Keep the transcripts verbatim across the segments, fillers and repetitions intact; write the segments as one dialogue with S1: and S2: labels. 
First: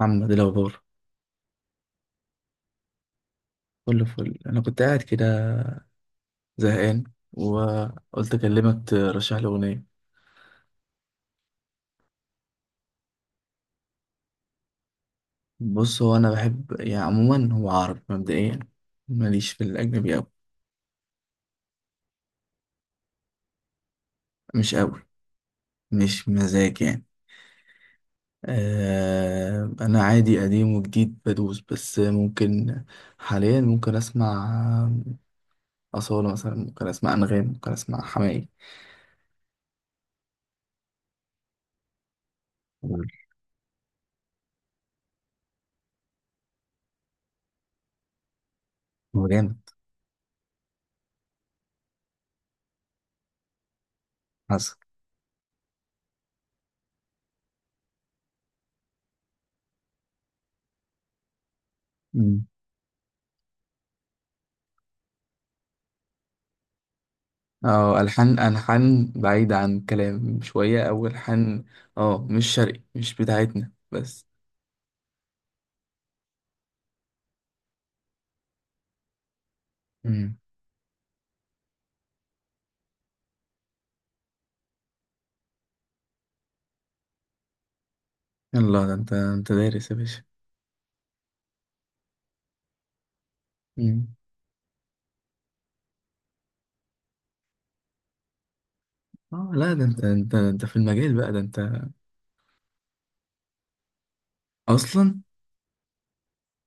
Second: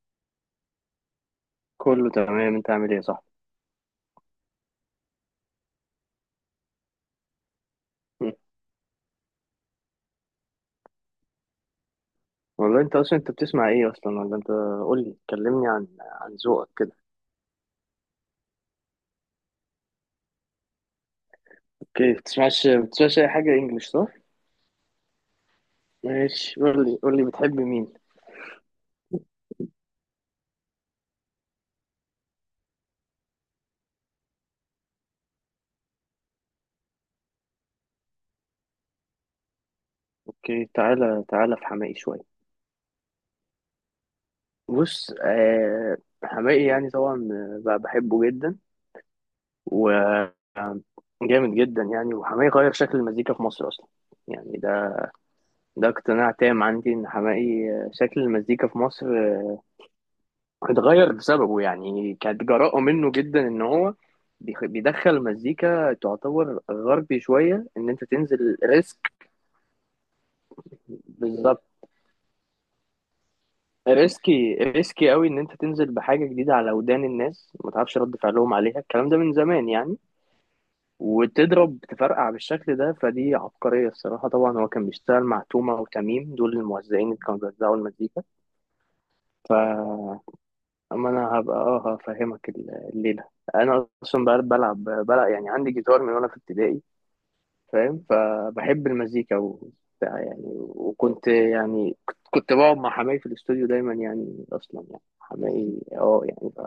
S1: محمد، إيه الأخبار؟
S2: كله تمام. انت عامل ايه؟ صح،
S1: كله فل. أنا كنت قاعد كده زهقان، وقلت أكلمك ترشح لي أغنية.
S2: والله انت اصلا انت بتسمع ايه اصلا؟ ولا انت قول لي، كلمني عن
S1: بص، هو أنا
S2: عن ذوقك
S1: بحب
S2: كده.
S1: يعني عموما هو عربي مبدئيا، ماليش في الأجنبي أوي.
S2: اوكي، بتسمعش بتسمعش اي حاجه انجلش صح؟
S1: مش أوي، مش
S2: ماشي،
S1: مزاج
S2: قول لي
S1: يعني.
S2: قول لي بتحب مين؟
S1: آه أنا عادي، قديم وجديد بدوس، بس ممكن حاليا ممكن أسمع أصالة مثلا، ممكن أسمع أنغام، ممكن أسمع حماقي.
S2: اوكي، تعالى تعالى في حماقي شويه.
S1: هو
S2: بص آه، حماقي يعني طبعا آه، بقى بحبه جدا،
S1: جامد.
S2: وجامد جدا يعني. وحماقي غير شكل المزيكا في مصر اصلا، يعني
S1: حصل.
S2: ده ده اقتناع تام عندي ان حماقي آه، شكل المزيكا في مصر آه، اتغير بسببه. يعني كانت جراءة منه جدا ان هو بيخ- بيدخل مزيكا تعتبر غربي شوية، ان
S1: اه
S2: انت
S1: ألحان،
S2: تنزل
S1: ألحان
S2: ريسك.
S1: بعيدة عن كلام شوية، أو
S2: بالظبط.
S1: ألحان اه مش شرقي، مش بتاعتنا بس.
S2: ريسكي ريسكي قوي ان انت تنزل بحاجة جديدة على ودان الناس، ما تعرفش رد فعلهم عليها. الكلام ده من زمان يعني،
S1: مم.
S2: وتضرب تفرقع بالشكل ده، فدي عبقرية الصراحة. طبعا هو كان بيشتغل مع تومة وتميم، دول الموزعين اللي كانوا بيوزعوا المزيكا.
S1: يلا، ده انت انت دارس يا
S2: ف
S1: باشا.
S2: اما انا هبقى اه هفهمك ال- الليله. انا
S1: مم.
S2: اصلا بل- بلعب بلعب يعني، عندي جيتار من وانا في ابتدائي. فاهم؟ فبحب المزيكا
S1: اه لا، ده انت
S2: وبتاع
S1: انت
S2: يعني.
S1: انت في المجال
S2: وكنت
S1: بقى ده، انت
S2: يعني كنت كنت بقعد مع حماي في الاستوديو دايما يعني. اصلا يعني
S1: أصلا.
S2: حماي اه يعني ف...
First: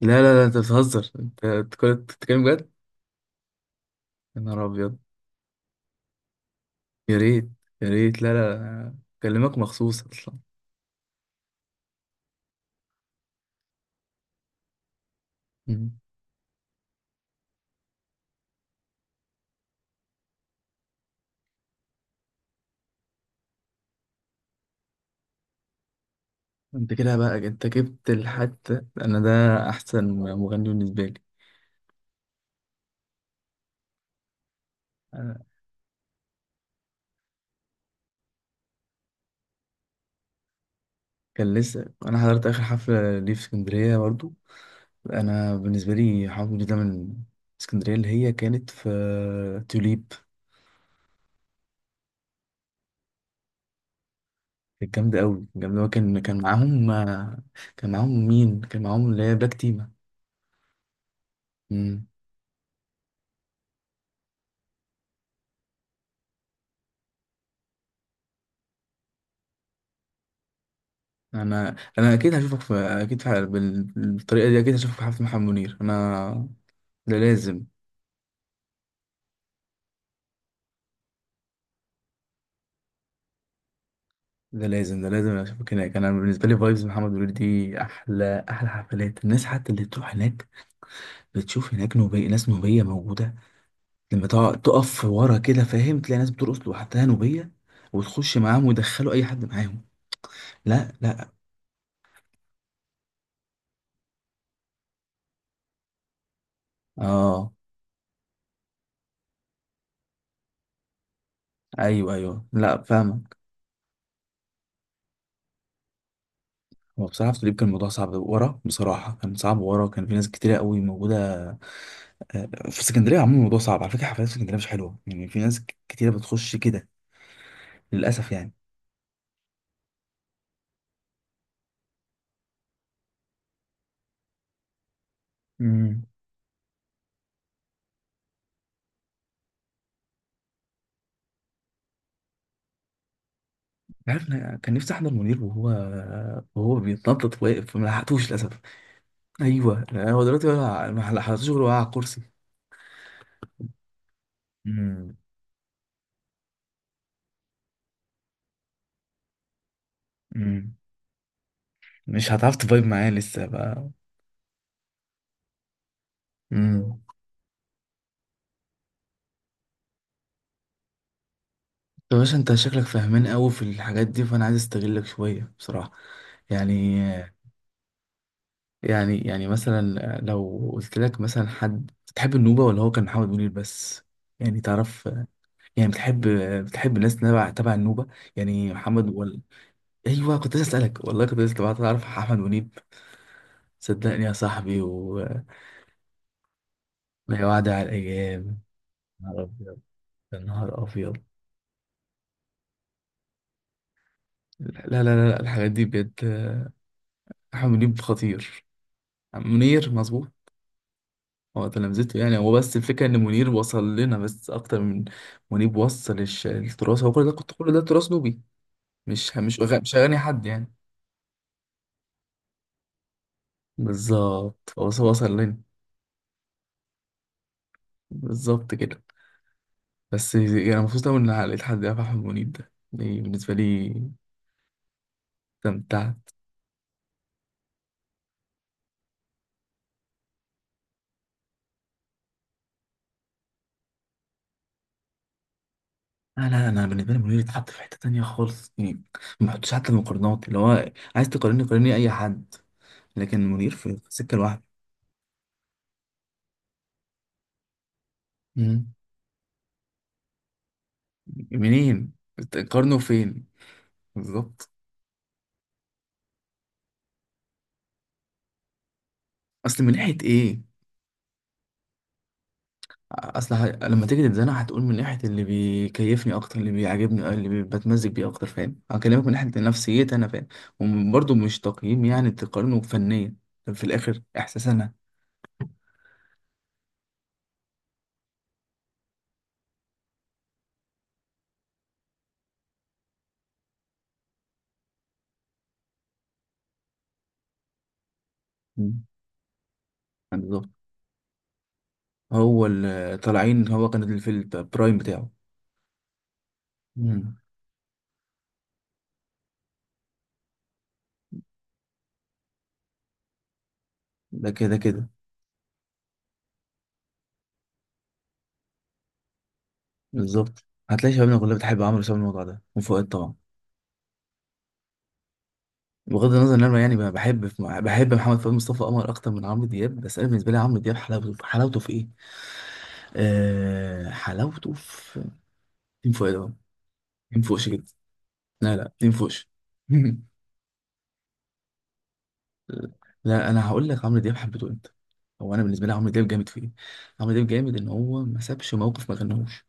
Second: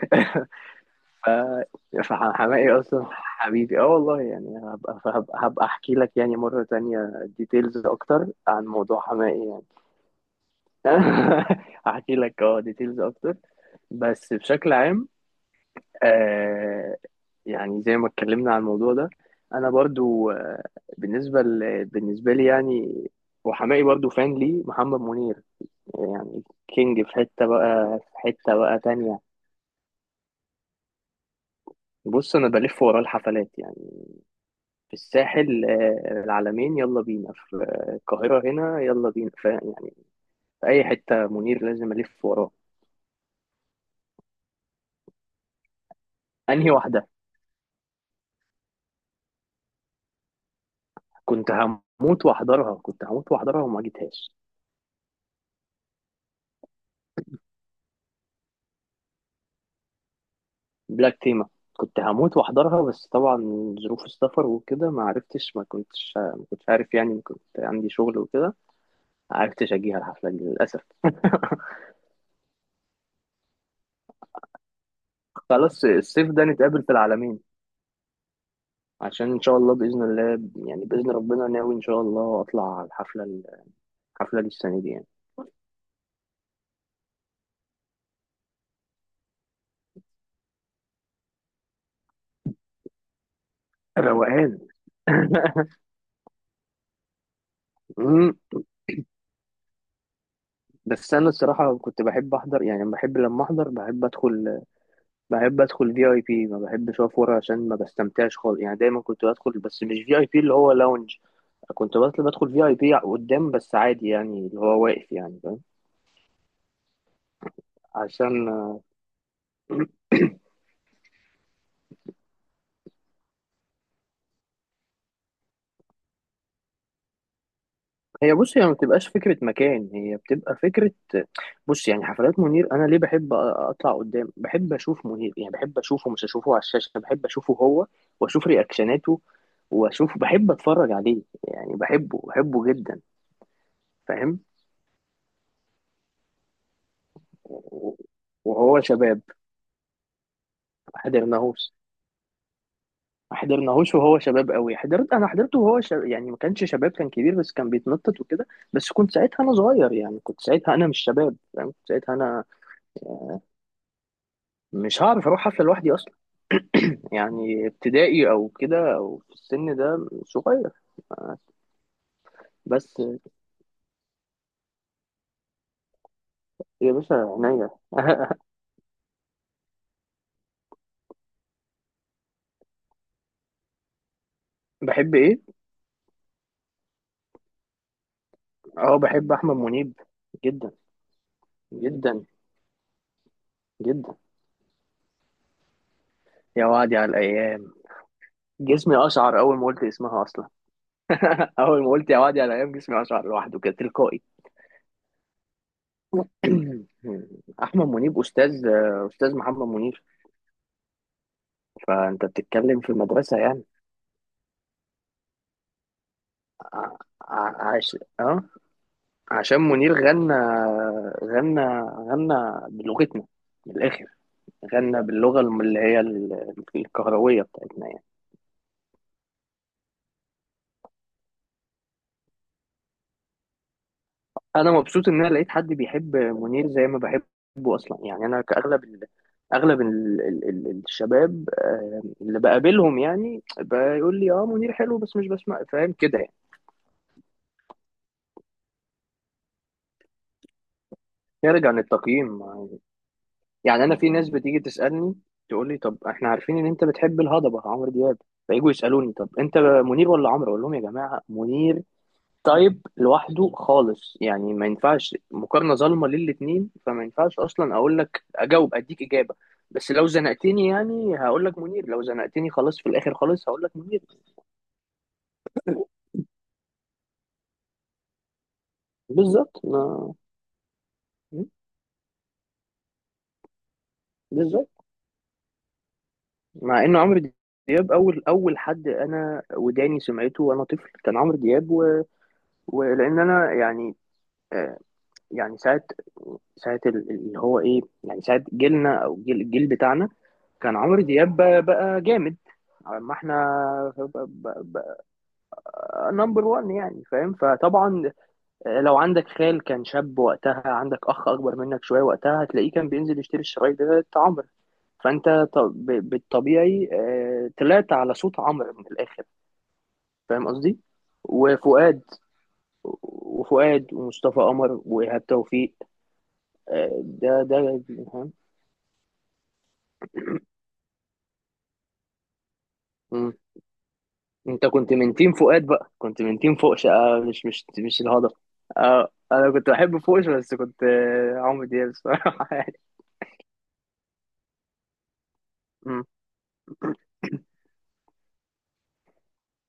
S1: لا لا لا، انت بتهزر، انت بتتكلم بتتكلم جد.
S2: فحماقي اصلا حبيبي اه والله
S1: يا
S2: يعني،
S1: نهار أبيض!
S2: هبقى هبقى, هبقى احكي لك يعني مره تانية
S1: يا ريت،
S2: ديتيلز
S1: يا ريت.
S2: اكتر
S1: لا لا
S2: عن
S1: لا.
S2: موضوع حماقي
S1: بكلمك
S2: يعني.
S1: مخصوص أصلا.
S2: هحكي لك اه ديتيلز اكتر. بس بشكل عام
S1: مم.
S2: آه، يعني زي ما اتكلمنا عن الموضوع ده، انا برضو آه بالنسبه ل... بالنسبه لي يعني، وحماقي برضو. فان ليه محمد منير يعني
S1: انت
S2: كينج في
S1: كده بقى،
S2: حته
S1: انت
S2: بقى،
S1: جبت
S2: في حته بقى
S1: الحتة.
S2: تانية.
S1: أنا ده أحسن مغني بالنسبة لي.
S2: بص انا بلف وراه الحفلات يعني، في
S1: أنا
S2: الساحل آه العلمين يلا بينا، في آه، القاهره هنا يلا بينا ف... يعني في اي حته
S1: كان
S2: منير
S1: لسه
S2: لازم
S1: أنا
S2: الف
S1: حضرت
S2: وراه.
S1: آخر حفلة ليه في اسكندرية برضو. انا بالنسبه لي حوضي
S2: انهي
S1: ده
S2: واحده؟
S1: من اسكندريه، اللي هي كانت في توليب.
S2: كنت هموت واحضرها كنت هموت واحضرها وما جيتهاش.
S1: كانت جامده قوي، جامده قوي. كان كان معاهم، كان معاهم مين؟ كان معاهم اللي هي بلاك تيما.
S2: بلاك تيما، كنت
S1: مم.
S2: هموت واحضرها بس طبعا ظروف السفر وكده ما عرفتش. ما كنتش ما كنتش عارف يعني، كنت عندي شغل وكده، ما عرفتش اجيها الحفلة دي للأسف.
S1: انا انا اكيد هشوفك، في اكيد في بال- بالطريقه دي، اكيد هشوفك في حفله محمد منير
S2: خلاص الصيف ده
S1: انا.
S2: نتقابل في
S1: ده
S2: العالمين،
S1: لازم،
S2: عشان ان شاء الله، بإذن الله يعني، بإذن ربنا ناوي ان شاء الله اطلع على الحفلة، الحفلة دي
S1: ده
S2: السنة دي
S1: لازم،
S2: يعني.
S1: ده لازم اشوفك هناك. انا بالنسبه لي فايبز محمد منير دي احلى، احلى حفلات. الناس حتى اللي بتروح هناك بتشوف هناك نوبيه، ناس نوبيه موجوده. لما تقع-
S2: روقان.
S1: تقف ورا كده، فاهم، تلاقي ناس بترقص لوحدها نوبية،
S2: أمم،
S1: وتخش معاهم ويدخلوا أي حد معاهم. لا
S2: بس
S1: لا.
S2: انا الصراحة كنت بحب احضر يعني، بحب لما احضر بحب ادخل، بحب ادخل في اي بي. ما بحبش اقف ورا
S1: اه.
S2: عشان ما بستمتعش خالص يعني، دايما كنت بدخل بس مش في اي بي اللي هو لاونج. كنت
S1: ايوه
S2: بدخل
S1: ايوه،
S2: بدخل في اي
S1: لا
S2: بي
S1: فاهمك.
S2: قدام بس عادي يعني، اللي هو واقف يعني. فاهم؟
S1: هو بصراحة في الطبيب كان الموضوع صعب
S2: عشان
S1: ورا، بصراحة كان صعب ورا، كان في ناس كتيرة قوي موجودة. آه، آه، في اسكندرية عموما الموضوع صعب على فكرة، حفلات في اسكندرية مش حلوة يعني، في ناس ك- كتيرة بتخش كده للأسف
S2: هي
S1: يعني.
S2: بص، هي ما بتبقاش فكرة مكان، هي بتبقى فكرة. بص يعني حفلات منير، انا ليه بحب اطلع قدام؟ بحب اشوف منير يعني، بحب
S1: امم.
S2: اشوفه مش اشوفه على الشاشة، بحب اشوفه هو واشوف رياكشناته واشوف، بحب اتفرج عليه يعني، بحبه بحبه جدا.
S1: عارف،
S2: فاهم؟
S1: أنا كان نفسي أحضر منير وهو وهو بيتنطط واقف، فما لحقتوش للأسف.
S2: وهو شباب.
S1: أيوه، هو دلوقتي ولا- ما
S2: حاضر.
S1: لحقتوش غير
S2: ناهوس،
S1: وقع على الكرسي.
S2: ما حضرناهوش وهو شباب قوي. حضرت انا حضرته وهو شب... يعني ما كانش شباب، كان كبير بس كان بيتنطط وكده. بس كنت ساعتها انا صغير يعني، كنت ساعتها
S1: امم.
S2: انا مش شباب يعني، كنت ساعتها
S1: مش
S2: انا
S1: هتعرف تفايب معايا لسه بقى.
S2: مش هعرف اروح حفله لوحدي اصلا
S1: امم.
S2: يعني، ابتدائي او كده، او في السن ده صغير.
S1: طب باشا، انت شكلك
S2: بس
S1: فاهمان قوي في الحاجات دي، فانا عايز استغلك شويه بصراحه.
S2: يا
S1: يعني،
S2: باشا، عينيا.
S1: يعني يعني مثلا لو قلت لك مثلا، حد بتحب النوبه ولا هو كان محمد منير بس؟ يعني تعرف،
S2: بحب ايه؟
S1: يعني بتحب، بتحب الناس تبع، تبع النوبه يعني،
S2: اه
S1: محمد
S2: بحب
S1: ولا؟
S2: احمد منيب،
S1: ايوه، كنت لسه
S2: جدا
S1: اسالك والله، كنت لسه بعت تعرف
S2: جدا
S1: احمد منيب.
S2: جدا.
S1: صدقني يا صاحبي. وما
S2: يا وادي على
S1: وعد
S2: الايام،
S1: على الايام.
S2: جسمي
S1: يا
S2: اشعر
S1: نهار
S2: اول ما
S1: ابيض،
S2: قلت اسمها
S1: يا
S2: اصلا.
S1: نهار ابيض.
S2: اول ما قلت يا وادي على الايام جسمي اشعر لوحده كده تلقائي.
S1: لا لا لا، لا الحاجات دي بجد. أحمد
S2: احمد
S1: منيب
S2: منيب
S1: خطير.
S2: استاذ. استاذ محمد
S1: منير
S2: منير.
S1: مظبوط. هو تلامذته
S2: فانت
S1: يعني، هو بس
S2: بتتكلم في
S1: الفكرة إن
S2: المدرسه
S1: منير
S2: يعني.
S1: وصل لنا، بس أكتر من منيب وصل الش-
S2: ع-
S1: التراث، هو كل ده كنت، كل
S2: ع-
S1: ده
S2: عش...
S1: تراث نوبي،
S2: اه
S1: مش مش
S2: عشان
S1: أغ-
S2: منير
S1: مش أغاني
S2: غنى،
S1: حد يعني.
S2: غنى غنى بلغتنا من الاخر،
S1: بالظبط، هو بس
S2: غنى
S1: وصل
S2: باللغه
S1: لنا.
S2: اللي هي ال- الكهرويه بتاعتنا يعني.
S1: بالظبط كده. بس يعني مبسوط أوي إن لقيت حد يعرف أحمد منيب ده، يعني بالنسبة لي.
S2: انا مبسوط ان انا لقيت حد
S1: استمتعت.
S2: بيحب منير زي ما بحبه اصلا يعني. انا كاغلب ال... اغلب ال... ال... ال- الشباب آه، اللي بقابلهم يعني بيقول لي اه منير حلو بس مش بسمع، فاهم كده يعني.
S1: لا لا، أنا بالنسبة لي منير اتحط في حتة تانية خالص يعني، ما بحطش حتى المقارنات. اللي هو عايز تقارني،
S2: نرجع
S1: قارني أي
S2: للتقييم.
S1: حد، لكن منير
S2: يعني انا
S1: في
S2: في ناس
S1: سكة
S2: بتيجي
S1: لوحده.
S2: تسالني تقول لي طب احنا عارفين ان انت بتحب الهضبه عمرو دياب، فيجوا
S1: مم.
S2: يسالوني طب انت منير ولا عمرو؟ اقول لهم يا جماعه منير
S1: منين؟
S2: تايب
S1: قرنه فين؟
S2: لوحده خالص يعني، ما
S1: بالظبط.
S2: ينفعش مقارنه ظالمه للاتنين، فما ينفعش اصلا اقول لك اجاوب اديك اجابه.
S1: اصل
S2: بس
S1: من
S2: لو
S1: ناحيه ايه؟
S2: زنقتني يعني هقول لك منير، لو زنقتني خلاص في الاخر خالص
S1: اصل
S2: هقول
S1: ه...
S2: لك منير.
S1: لما تيجي تتزنق هتقول من ناحيه اللي بيكيفني اكتر، اللي بيعجبني، آه، اللي بي- بتمزج بيه اكتر، فاهم، هكلمك من ناحيه
S2: بالظبط.
S1: نفسيتي
S2: ما
S1: انا، فاهم. وبرضه مش تقييم يعني تقارنه فنيا، في الاخر احساس
S2: بالظبط،
S1: انا.
S2: مع ان عمرو دياب اول اول حد انا وداني سمعته وانا طفل كان عمرو دياب و... ولان انا يعني آه، يعني ساعة ساعة ال- اللي هو ايه يعني، ساعة
S1: مم.
S2: جيلنا او جيل الجيل بتاعنا،
S1: بالظبط.
S2: كان عمرو دياب بقى, بقى جامد.
S1: هو
S2: ما
S1: اللي
S2: احنا
S1: طالعين، هو كان اللي في البرايم بتاعه.
S2: نمبر واحد يعني. فاهم؟
S1: مم.
S2: فطبعا آه، لو عندك خال كان شاب وقتها، عندك اخ اكبر منك شوية وقتها، هتلاقيه كان بينزل يشتري الشرايط بتاعت عمرو.
S1: ده كده كده.
S2: فانت ط- ب- بالطبيعي آه، طلعت على صوت عمرو من الاخر. فاهم
S1: بالظبط،
S2: قصدي؟
S1: هتلاقي شبابنا كلها بتحب عمرو
S2: وفؤاد،
S1: بسبب الموضوع ده، وفؤاد طبعا.
S2: وفؤاد ومصطفى قمر وايهاب توفيق
S1: بغض النظر ان انا يعني
S2: آه،
S1: بحب،
S2: ده ده.
S1: بحب محمد فؤاد مصطفى قمر اكتر من عمرو دياب، بس انا بالنسبه لي عمرو دياب حلاوته، حلاوته في ايه؟
S2: مم.
S1: آه،
S2: انت
S1: حلاوته
S2: كنت من
S1: في،
S2: تيم فؤاد بقى،
S1: تيم
S2: كنت
S1: فؤاد
S2: من
S1: اهو،
S2: تيم فوقش آه،
S1: تيم
S2: مش مش
S1: فوقش جدا.
S2: مش الهضبة.
S1: لا لا،
S2: آه
S1: تيم فوقش.
S2: انا كنت بحب فوقش بس كنت آه، عمرو دياب الصراحة. يعني
S1: لا انا هقول لك عمرو دياب حبيته انت. هو انا بالنسبه لي
S2: مم.
S1: عمرو دياب جامد في ايه؟ عمرو دياب جامد ان هو ما سابش موقف ما غناهوش.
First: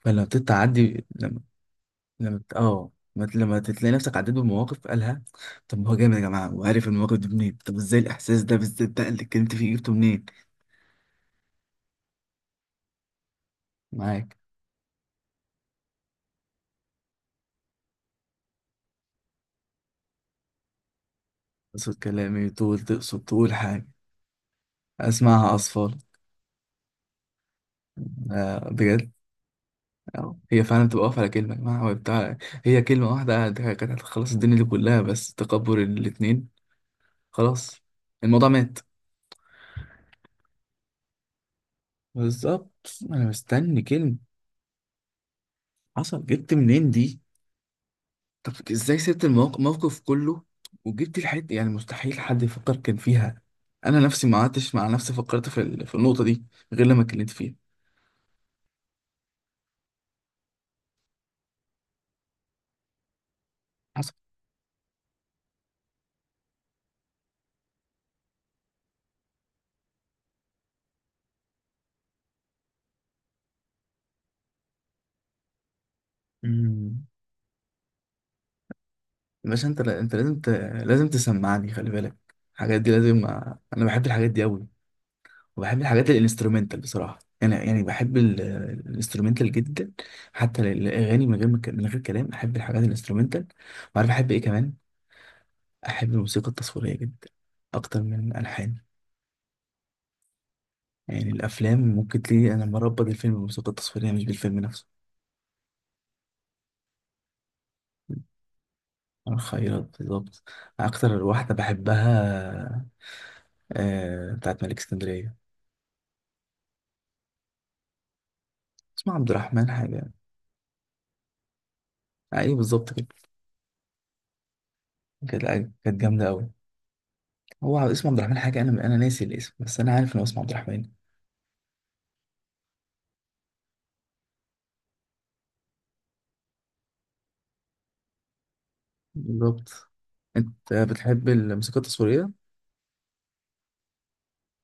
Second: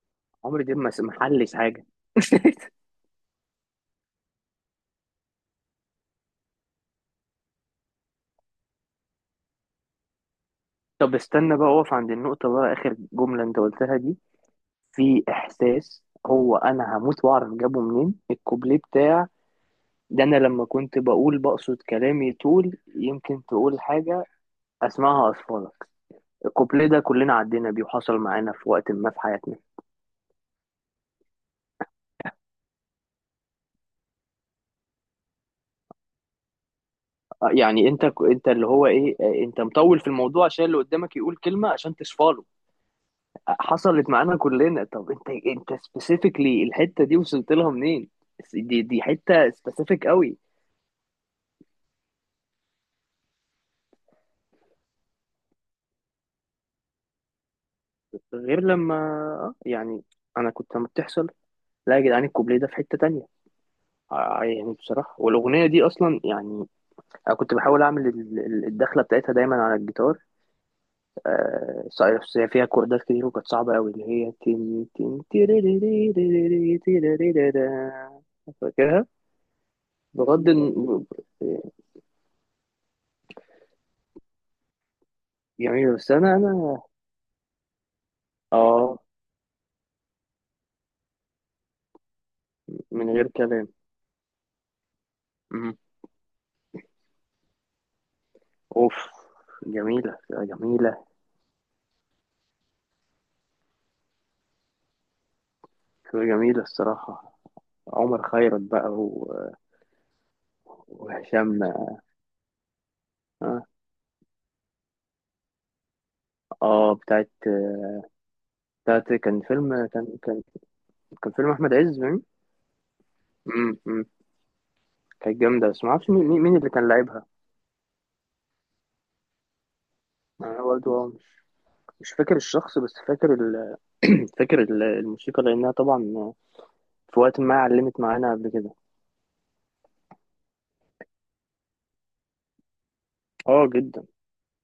S1: فلما
S2: عمرو دياب مس-
S1: بتتعدي، لما
S2: محلش حاجة.
S1: لما بت- اه لما ت- لما تلاقي نفسك عديت بمواقف قالها، طب ما هو جامد يا جماعه، وعارف المواقف دي منين؟ طب ازاي الاحساس ده بالذات ده اللي اتكلمت فيه جبته منين؟
S2: طب استنى بقى اقف عند النقطة بقى، آخر جملة انت قلتها دي،
S1: معاك.
S2: في احساس هو انا هموت واعرف جابه منين، الكوبليه بتاع ده. انا لما كنت بقول بقصد
S1: تقصد
S2: كلامي
S1: كلامي،
S2: طول،
S1: تقول، تقصد
S2: يمكن
S1: تقول
S2: تقول
S1: حاجة.
S2: حاجة اسمعها
S1: أسمعها
S2: اصفالك.
S1: أصفار.
S2: الكوبليه ده كلنا عدينا بيه وحصل معانا
S1: آه
S2: في وقت
S1: بجد.
S2: ما في حياتنا.
S1: أهو. هي فعلا بتبقى واقفة على كلمة يا جماعة، هو بتاع، هي كلمة واحدة كانت هتخلص الدنيا دي كلها، بس تكبر الاتنين،
S2: آه،
S1: خلاص
S2: يعني انت ك-
S1: الموضوع
S2: انت اللي
S1: مات.
S2: هو ايه آه، انت مطول في الموضوع عشان اللي قدامك يقول كلمه عشان تصفاله.
S1: بالظبط، أنا
S2: آه،
S1: مستني
S2: حصلت
S1: كلمة.
S2: معانا كلنا. طب انت، انت
S1: حصل، جبت
S2: سبيسيفيكلي
S1: منين
S2: الحته دي
S1: دي؟
S2: وصلت لها منين؟
S1: طب
S2: س- دي
S1: إزاي
S2: دي
S1: سبت
S2: حته
S1: الموقف، الموقف
S2: سبيسيفيك قوي،
S1: كله، وجبت الحتة؟ يعني مستحيل حد يفكر كان فيها. أنا نفسي ما قعدتش مع نفسي فكرت في، ال... في النقطة دي، غير لما اتكلمت فيها.
S2: غير لما آه، يعني انا كنت لما بتحصل لا يا جدعان، الكوبليه ده في حته تانية.
S1: حصل.
S2: آه، آه، يعني بصراحه، والاغنيه دي اصلا يعني انا كنت بحاول اعمل ال- ال- الدخله بتاعتها دايما على الجيتار. آه، صحيح، بس هي فيها كوردات كتير، وكانت صعبة أوي اللي هي تن تن تيريريريريري
S1: مم.
S2: تيريريريرا. فاكرها.
S1: باشا، انت انت لازم ت...
S2: بغض الن-
S1: لازم تسمعني، خلي بالك. الحاجات دي لازم. انا بحب الحاجات دي قوي، وبحب
S2: جميلة.
S1: الحاجات
S2: بس أنا
S1: الانسترومنتال
S2: أنا
S1: بصراحه، انا يعني بحب ال-
S2: آه
S1: الانسترومنتال جدا. حتى ال- الاغاني من غير ما ك- من غير كلام، احب الحاجات
S2: من غير
S1: الانسترومنتال.
S2: كلام.
S1: وعارف احب ايه كمان؟
S2: مم.
S1: احب الموسيقى التصويريه جدا، اكتر من الالحان.
S2: أوف، جميلة جميلة.
S1: يعني الافلام ممكن تلاقي انا مربط الفيلم بالموسيقى التصويريه، مش بالفيلم نفسه.
S2: جميلة الصراحة. عمر خيرت بقى و...
S1: الخيرات بالظبط، اكتر واحده
S2: وهشام
S1: بحبها.
S2: آه،
S1: آه، بتاعت ملك اسكندريه،
S2: آه بتاعت، بتاعت
S1: اسمها عبد
S2: كان
S1: الرحمن
S2: فيلم، كان
S1: حاجه.
S2: كان كان فيلم أحمد عز.
S1: ايوه بالظبط كده.
S2: مم. مم. كانت
S1: كانت
S2: جامدة
S1: أيوة،
S2: بس
S1: كانت
S2: معرفش مين
S1: جامده
S2: مين
S1: قوي.
S2: مين اللي كان لاعبها.
S1: هو اسمه عبد الرحمن حاجه، انا انا ناسي الاسم، بس انا عارف ان هو اسمه عبد
S2: أنا
S1: الرحمن.
S2: برضه مش فاكر الشخص، بس فاكر ال... فاكر ال- الموسيقى لأنها طبعا في وقت ما علمت معانا قبل كده.
S1: بالظبط. انت بتحب الموسيقى التصويريه.
S2: اه جدا.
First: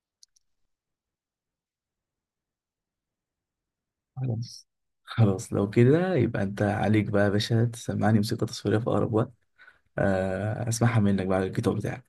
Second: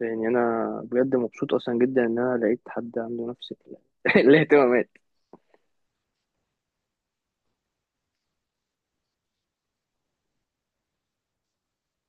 S2: يعني أنا بجد مبسوط أصلا جدا إن أنا لقيت حد عنده نفس ال...
S1: خلاص،
S2: الاهتمامات.
S1: خلاص لو كده يبقى انت عليك بقى يا باشا تسمعني موسيقى تصويريه في اقرب وقت. آه، اسمعها منك بقى على الجيتار بتاعك.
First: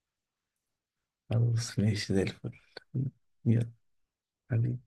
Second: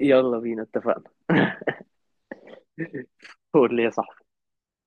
S2: يلا بينا، اتفقنا.
S1: خلاص، ماشي زي الفل. يلا
S2: قول لي يا صاحبي.
S1: حبيبي.